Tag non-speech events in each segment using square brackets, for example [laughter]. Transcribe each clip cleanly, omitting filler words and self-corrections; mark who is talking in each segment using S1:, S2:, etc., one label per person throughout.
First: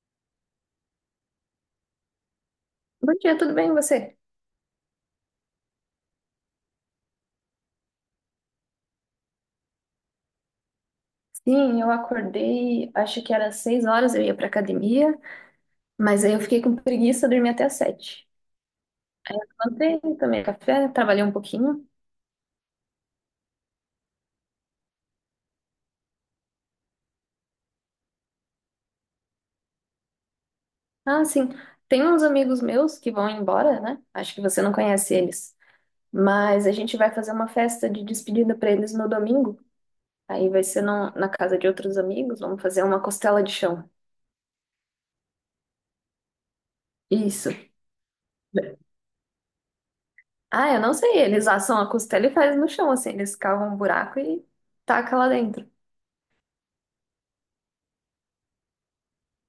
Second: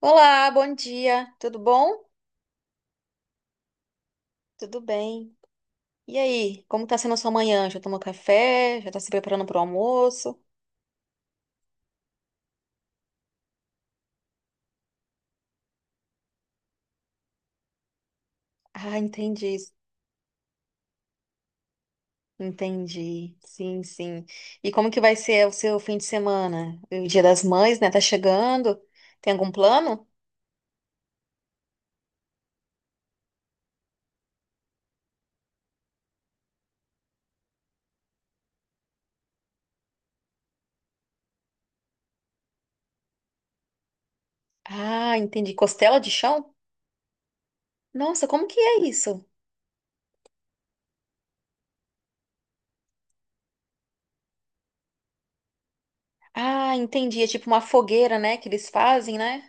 S1: Olá, bom dia. Tudo bom?
S2: Bom dia, tudo bem e você?
S1: Tudo bem? E aí, como tá sendo a sua manhã? Já tomou café? Já tá se preparando para o almoço?
S2: Sim, eu acordei, acho que era 6 horas, eu ia pra academia, mas aí eu fiquei com preguiça, dormi até às 7.
S1: Ah, entendi.
S2: Levantei, tomei café, trabalhei um pouquinho.
S1: Entendi. Sim, sim. E como que vai ser o seu fim de semana? O Dia das Mães, né? Tá chegando. Tem algum plano?
S2: Ah, sim, tem uns amigos meus que vão embora, né? Acho que você não conhece eles, mas a gente vai fazer uma festa de despedida pra eles no domingo. Aí vai ser na casa de outros amigos, vamos fazer uma costela de chão.
S1: Ah, entendi. Costela de chão?
S2: Isso.
S1: Nossa, como que é isso?
S2: Ah, eu não sei, eles assam a costela e fazem no chão, assim, eles cavam um buraco e tacam lá dentro.
S1: Ah, entendi. É tipo uma fogueira, né, que eles fazem, né?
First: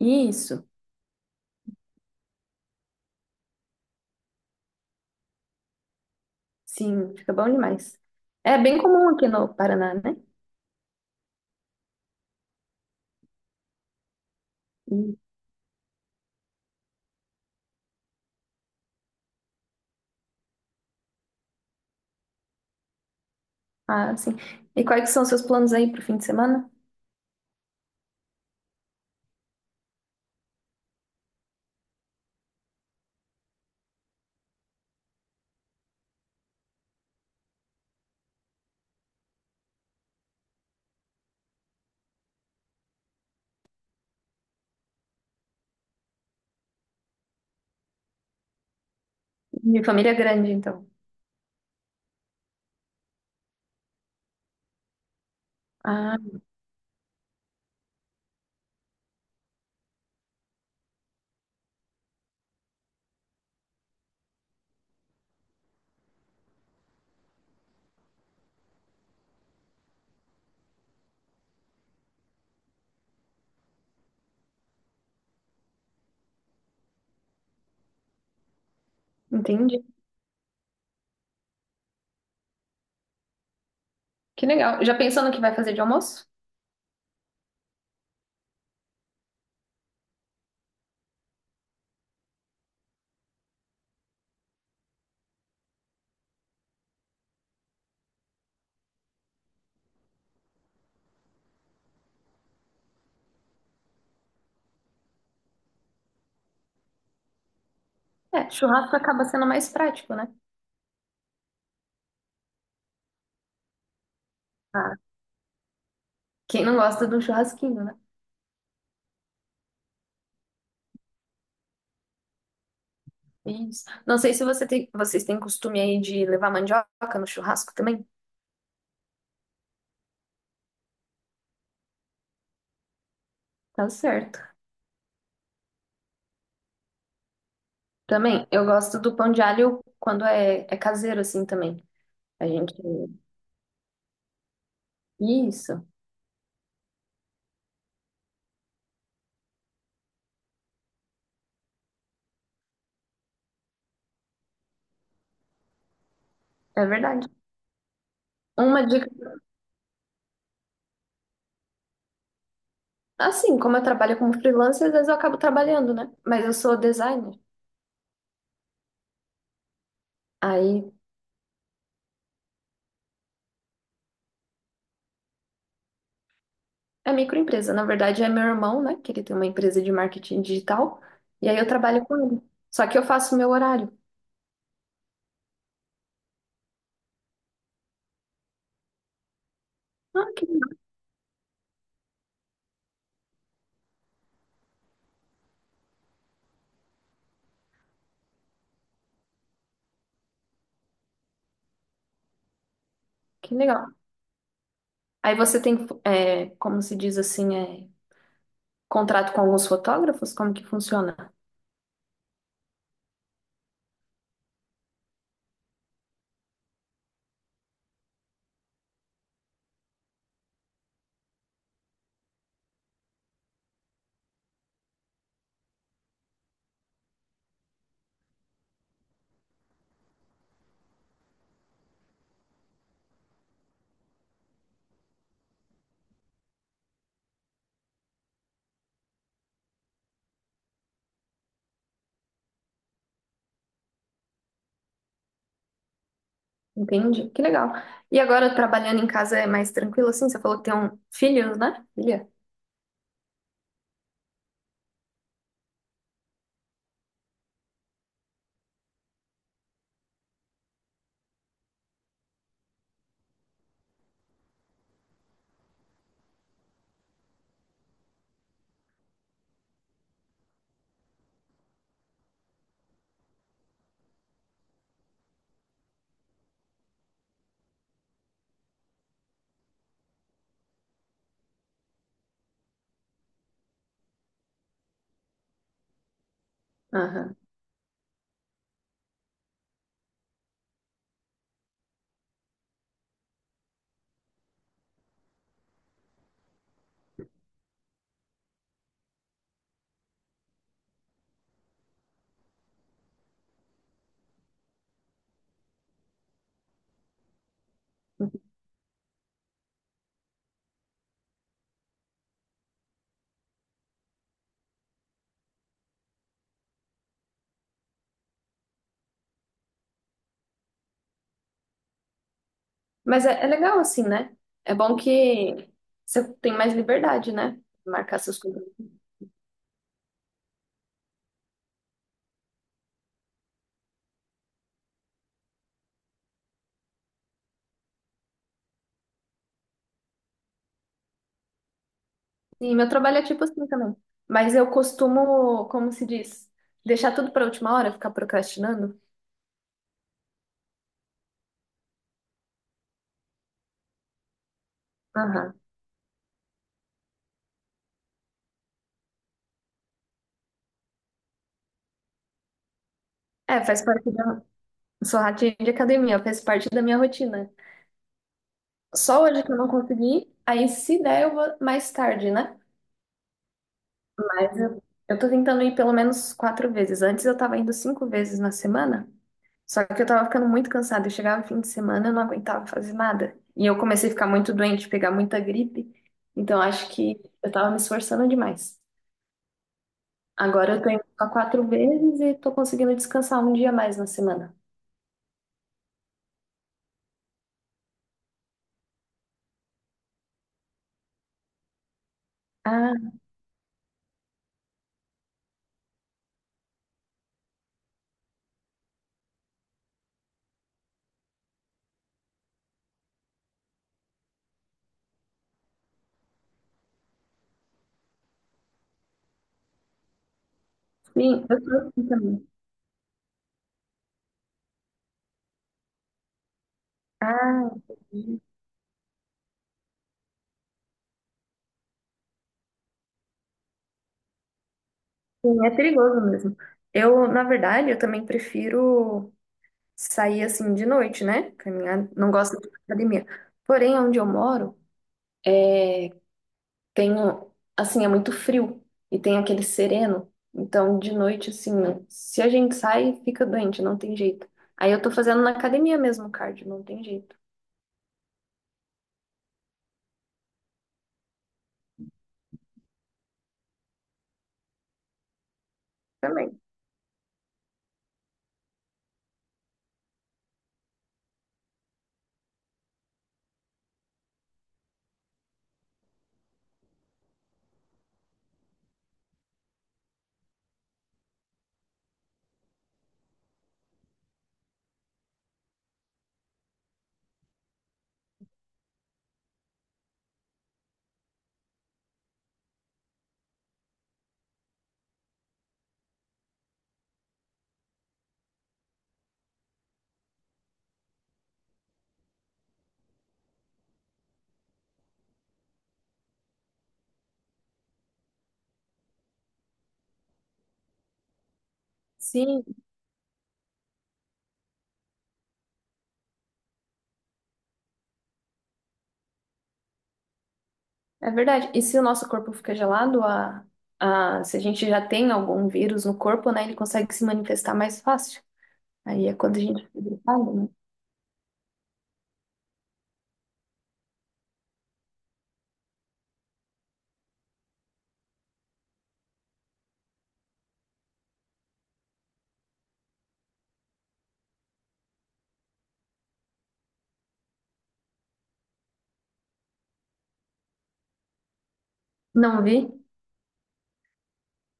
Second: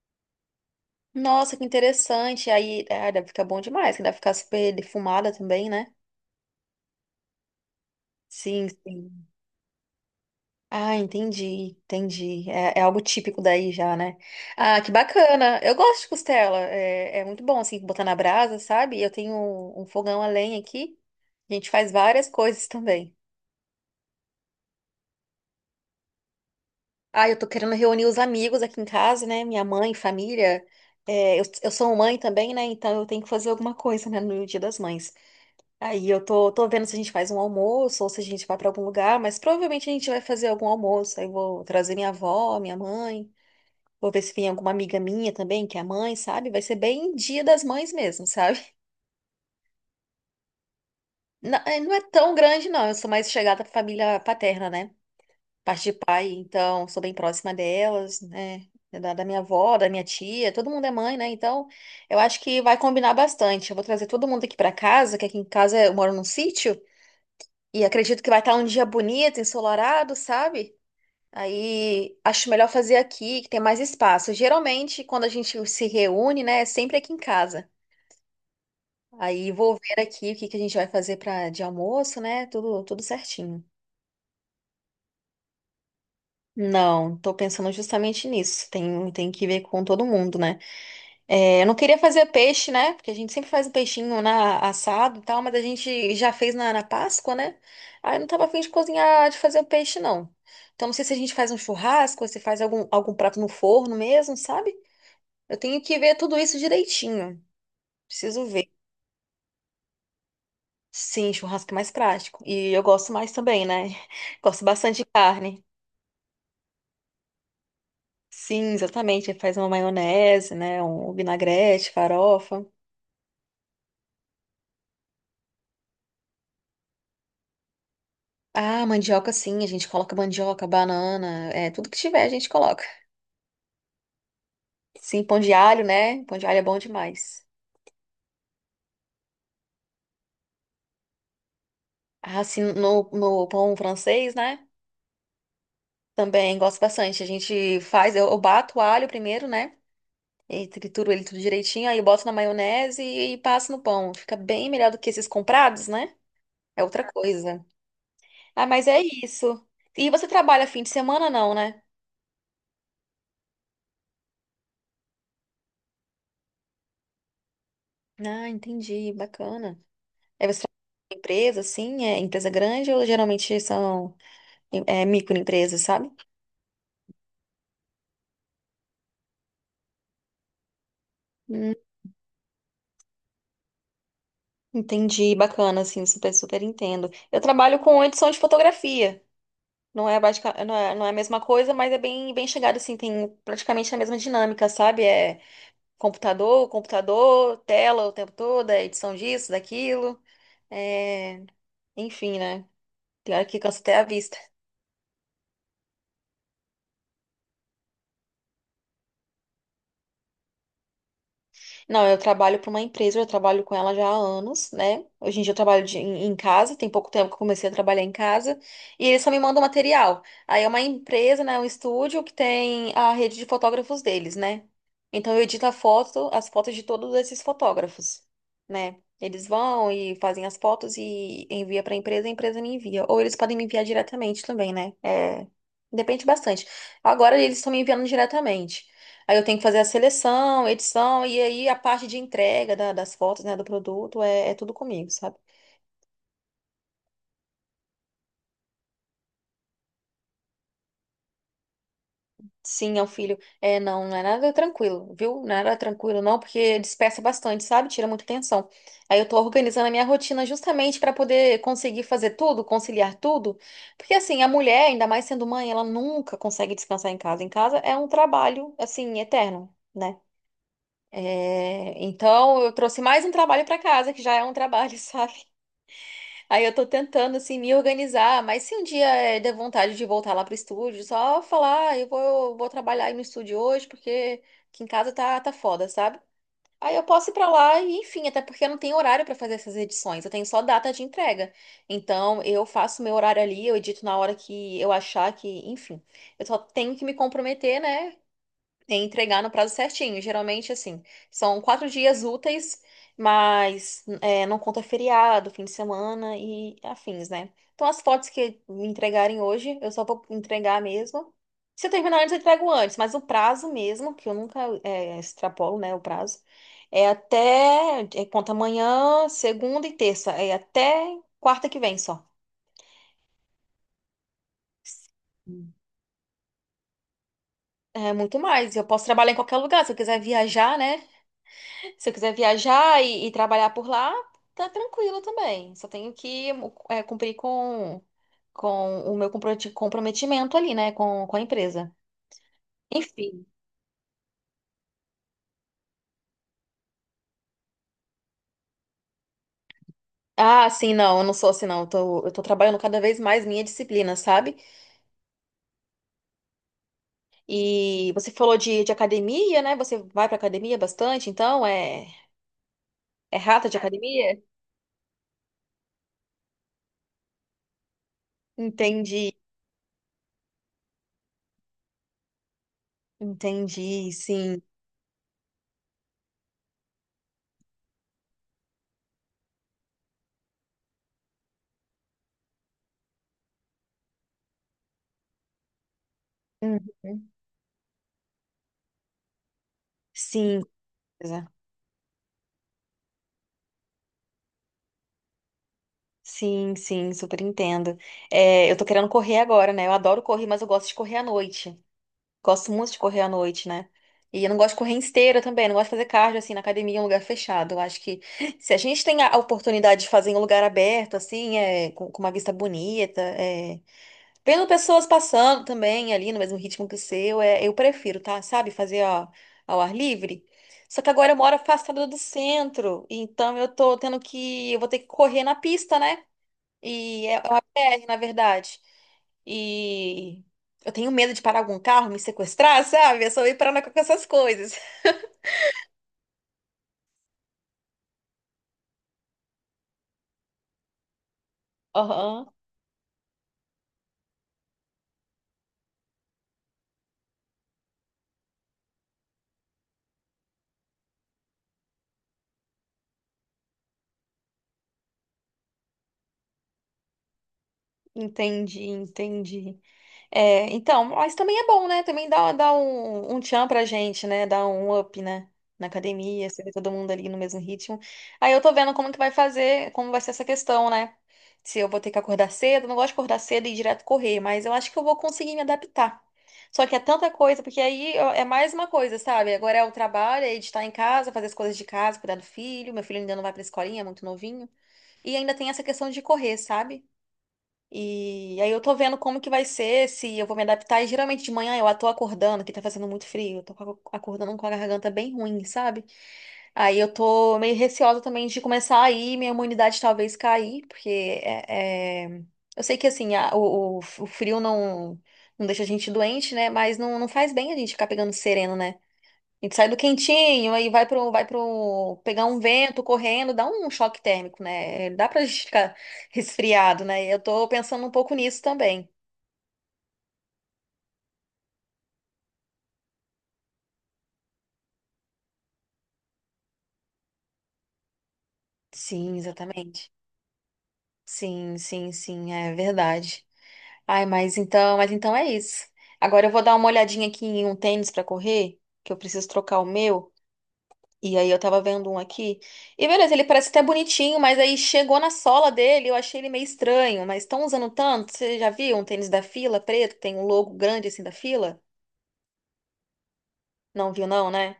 S2: Isso.
S1: Nossa, que interessante. Aí, ah, deve ficar bom demais, que deve ficar super defumada também, né?
S2: Sim, fica bom demais. É
S1: Sim,
S2: bem comum
S1: sim.
S2: aqui no Paraná, né?
S1: Ah, entendi, entendi. É, é algo típico daí já, né? Ah, que
S2: E,
S1: bacana. Eu gosto de costela. É, é muito bom, assim, botar na brasa, sabe? Eu tenho um fogão a lenha aqui. A gente faz várias coisas também.
S2: ah, sim. E quais são os seus planos aí pro fim de semana?
S1: Ah, eu tô querendo reunir os amigos aqui em casa, né? Minha mãe, família. É, eu sou mãe também, né? Então eu tenho que fazer alguma coisa, né? No Dia das Mães. Aí tô vendo se a gente faz um almoço ou se a gente vai pra algum lugar, mas provavelmente a gente vai fazer algum almoço. Aí eu vou trazer minha avó, minha mãe. Vou ver se vem alguma amiga minha também, que é mãe, sabe? Vai ser bem dia das mães mesmo, [laughs] sabe?
S2: Minha família é grande, então.
S1: Não, é não é tão grande, não. Eu sou mais chegada à família paterna, né? Parte de
S2: Ah,
S1: pai, então sou bem próxima delas, né? É da minha avó, da minha tia, todo mundo é mãe, né? Então, eu acho que vai combinar bastante. Eu vou trazer todo mundo aqui pra casa, que aqui em casa eu moro num sítio, e acredito que vai estar um dia bonito, ensolarado, sabe? Aí acho melhor fazer aqui, que tem mais espaço. Geralmente, quando a gente se reúne, né, é sempre aqui em casa. Aí vou
S2: entendi.
S1: ver aqui o que que a gente vai fazer para de almoço, né? Tudo, tudo certinho.
S2: Que legal. Já pensou no que vai fazer de almoço?
S1: Não, tô pensando justamente nisso. Tem que ver com todo mundo, né? É, eu não queria fazer peixe, né? Porque a gente sempre faz o peixinho na, assado e tal, mas a gente já fez na Páscoa, né? Aí eu não tava afim de cozinhar, de fazer o peixe, não. Então não sei se a gente faz um churrasco, ou se faz algum prato no forno mesmo, sabe? Eu tenho que ver tudo isso direitinho. Preciso
S2: É,
S1: ver.
S2: churrasco acaba sendo mais prático, né?
S1: Sim, churrasco é mais prático. E eu gosto mais também, né? [laughs] Gosto
S2: Ah,
S1: bastante de carne.
S2: quem não gosta de um churrasquinho, né?
S1: Sim, exatamente. Faz uma maionese, né? Um vinagrete, farofa.
S2: Isso. Não sei se você tem, vocês têm costume aí de levar mandioca no churrasco também.
S1: Ah, mandioca, sim. A gente coloca mandioca, banana, é, tudo que tiver a gente coloca.
S2: Tá certo.
S1: Sim, pão de alho, né? Pão de alho é bom demais.
S2: Também, eu gosto do pão de alho quando é, é caseiro, assim, também.
S1: Ah,
S2: A
S1: sim,
S2: gente...
S1: no pão francês, né?
S2: Isso,
S1: Também gosto bastante. A gente faz, eu bato o alho primeiro, né? E trituro ele tudo direitinho, aí eu boto na maionese e passo no pão. Fica bem melhor do que esses comprados, né? É
S2: é
S1: outra
S2: verdade.
S1: coisa. Ah,
S2: Uma
S1: mas é
S2: dica.
S1: isso. E você trabalha fim de semana, não, né?
S2: Assim, como eu trabalho como freelancer, às vezes eu acabo trabalhando, né? Mas eu sou designer.
S1: Ah, entendi. Bacana. Aí você trabalha
S2: Aí
S1: em empresa, assim, é empresa grande ou geralmente são microempresas, sabe?
S2: é microempresa. Na verdade, é meu irmão, né? Que ele tem uma empresa de marketing digital. E aí eu
S1: Hum,
S2: trabalho com ele. Só que eu faço o meu horário.
S1: entendi. Bacana, assim, super entendo. Eu trabalho com edição de fotografia.
S2: Ah, que legal,
S1: Não é a mesma coisa, mas é bem, bem chegado, assim, tem praticamente a mesma dinâmica, sabe? É computador, tela o tempo todo, é edição disso, daquilo. É... Enfim, né? Pior
S2: que
S1: que cansa
S2: legal.
S1: até a vista.
S2: Aí você tem, é, como se diz assim, é, contrato com alguns fotógrafos? Como que funciona?
S1: Não, eu trabalho para uma empresa, eu trabalho com ela já há anos, né? Hoje em dia eu trabalho em casa, tem pouco tempo que eu comecei a trabalhar em casa, e eles só me mandam material. Aí é uma empresa, né? Um estúdio que tem a rede de fotógrafos deles, né? Então eu edito a foto, as fotos de todos esses fotógrafos, né? Eles vão e fazem as fotos e envia para a empresa me envia. Ou eles podem me enviar diretamente também, né? É, depende bastante. Agora eles estão me enviando diretamente. Aí eu tenho que fazer a seleção, edição, e aí a parte de entrega das fotos, né, do produto, é, é tudo comigo, sabe?
S2: Entende? Que legal. E agora, trabalhando em casa é mais tranquilo, assim? Você falou que tem um filho, né? Filha?
S1: Sim, é um filho. É, não, não é nada tranquilo, viu? Não é nada tranquilo, não, porque dispersa bastante, sabe? Tira muita atenção. Aí eu tô organizando a minha rotina justamente pra poder conseguir fazer tudo, conciliar tudo. Porque, assim, a mulher, ainda mais sendo mãe, ela nunca consegue descansar em casa. Em casa é um trabalho, assim, eterno, né? É, então, eu trouxe mais um trabalho pra casa, que já é um trabalho, [laughs] sabe? Aí eu tô tentando, assim, me organizar, mas se um dia der vontade de voltar lá pro estúdio, só falar, "Ah, eu vou trabalhar aí no estúdio hoje, porque aqui em casa tá foda, sabe? Aí eu posso ir
S2: Aham.
S1: pra lá e, enfim, até porque eu não tenho horário pra fazer essas edições, eu tenho só data de entrega. Então, eu faço meu horário ali, eu edito na hora que eu achar que, enfim, eu só tenho que me comprometer, né? E entregar no prazo certinho. Geralmente, assim, são quatro dias úteis, mas não conta feriado, fim de semana e afins, né? Então, as fotos que me entregarem hoje, eu só vou entregar mesmo. Se eu terminar antes, eu entrego antes, mas o prazo mesmo, que eu nunca extrapolo, né, o prazo, é até, conta amanhã, segunda e terça, é até quarta que vem só.
S2: Mas é, é legal assim, né? É bom que você tem mais liberdade, né?
S1: É
S2: Marcar
S1: muito
S2: seus coisas.
S1: mais. Eu posso trabalhar em qualquer lugar. Se eu quiser viajar, né? Se eu quiser viajar e trabalhar por lá, tá tranquilo também. Só tenho que cumprir com o meu comprometimento ali, né, com a empresa.
S2: Sim, meu trabalho é tipo
S1: Enfim.
S2: assim também. Mas eu costumo, como se diz, deixar tudo para última hora, ficar procrastinando.
S1: Ah, sim, não, eu não sou assim, não. Eu tô trabalhando cada vez mais minha disciplina, sabe?
S2: Aham.
S1: E você falou de academia, né? Você vai pra academia bastante, então é
S2: É,
S1: rata de
S2: faz parte
S1: academia?
S2: da. Sou ratinho de academia, faz parte da minha rotina. Só
S1: Entendi,
S2: hoje que eu não consegui, aí se der eu vou mais tarde, né?
S1: entendi,
S2: Mas
S1: sim.
S2: eu tô tentando ir pelo menos 4 vezes. Antes eu tava indo 5 vezes na semana. Só que eu tava ficando muito cansada. Eu chegava no fim de semana, eu não aguentava fazer nada. E eu comecei a ficar muito doente, pegar muita gripe. Então acho que
S1: Uhum.
S2: eu tava me esforçando demais.
S1: Sim.
S2: Agora eu tô indo só 4 vezes e tô conseguindo descansar um dia a mais na semana.
S1: Sim, sim, super entendo. É, eu tô querendo correr agora, né? Eu adoro correr, mas eu gosto de correr à noite. Gosto muito
S2: Ah,
S1: de correr à noite, né? E eu não gosto de correr em esteira também, não gosto de fazer cardio assim na academia em um lugar fechado. Eu acho que se a gente tem a oportunidade de fazer em um lugar aberto, assim, é, com uma vista bonita, é, vendo pessoas passando também ali no mesmo ritmo que o seu, é, eu prefiro, tá? Sabe? Fazer ó, ao ar livre. Só que agora eu
S2: sim,
S1: moro
S2: eu tô
S1: afastada
S2: assim
S1: do
S2: também.
S1: centro, então eu tô tendo que, eu vou ter que correr na pista, né? E é uma
S2: Ah,
S1: BR, na
S2: entendi.
S1: verdade. E eu tenho medo de parar algum carro, me sequestrar, sabe? Eu sou ir parando com essas coisas.
S2: Sim, é perigoso mesmo. Eu, na verdade, eu também prefiro sair assim de noite, né?
S1: [laughs]
S2: Caminhar, não
S1: Aham.
S2: gosto de academia. Porém, onde eu moro, tem um, assim, é muito frio e tem aquele sereno. Então, de noite, assim, se a gente sai, fica doente, não tem jeito. Aí eu tô fazendo na academia mesmo cardio, não tem jeito.
S1: Entendi, entendi. É, então, mas também é bom, né? Também dá um tchan pra gente, né? Dá um up, né? Na academia,
S2: Também.
S1: você vê todo mundo ali no mesmo ritmo. Aí eu tô vendo como que vai fazer, como vai ser essa questão, né? Se eu vou ter que acordar cedo, eu não gosto de acordar cedo e ir direto correr, mas eu acho que eu vou conseguir me adaptar. Só que é tanta coisa, porque aí ó, é mais uma coisa, sabe? Agora é o trabalho, é de estar em casa, fazer as coisas de casa, cuidar do filho. Meu filho ainda não vai pra escolinha, é muito novinho. E ainda tem essa questão de correr, sabe? E aí eu tô vendo como que vai ser, se eu vou me adaptar. E geralmente de manhã eu tô acordando, que tá fazendo muito frio, eu tô acordando com a garganta bem ruim, sabe? Aí eu tô meio receosa também de começar a ir, minha imunidade talvez cair, porque eu sei que assim, o frio não, não deixa a gente doente, né? Mas não, não faz bem a gente ficar pegando sereno, né? A gente sai do quentinho, aí vai pro pegar um
S2: Sim,
S1: vento correndo, dá um choque térmico, né? Dá pra gente ficar [laughs] resfriado, né? Eu tô pensando um pouco nisso também.
S2: é verdade. E se o nosso corpo fica gelado, se a gente já tem algum vírus no corpo, né, ele consegue se manifestar mais fácil. Aí é
S1: Sim,
S2: quando a gente fica
S1: exatamente.
S2: gripado, né?
S1: Sim, sim, sim, é verdade. Ai, mas então é isso. Agora eu vou dar uma olhadinha aqui em um tênis pra correr, que eu preciso trocar o meu. E aí eu tava vendo um aqui. E beleza, ele parece até bonitinho, mas aí chegou na sola dele, eu achei ele meio estranho. Mas estão usando tanto? Você já viu um tênis da Fila preto, que tem um logo grande assim da Fila?
S2: Não vi?
S1: Não viu não, né?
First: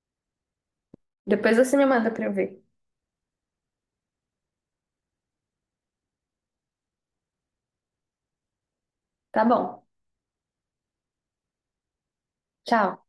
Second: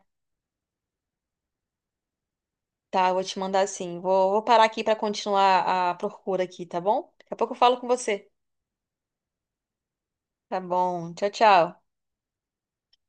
S2: Depois você me manda pra eu ver.
S1: Tá, eu vou te mandar assim. Vou parar aqui pra continuar a procura aqui, tá bom? Daqui a pouco eu falo com você.
S2: Tá bom.
S1: Tá bom. Tchau, tchau.
S2: Tchau.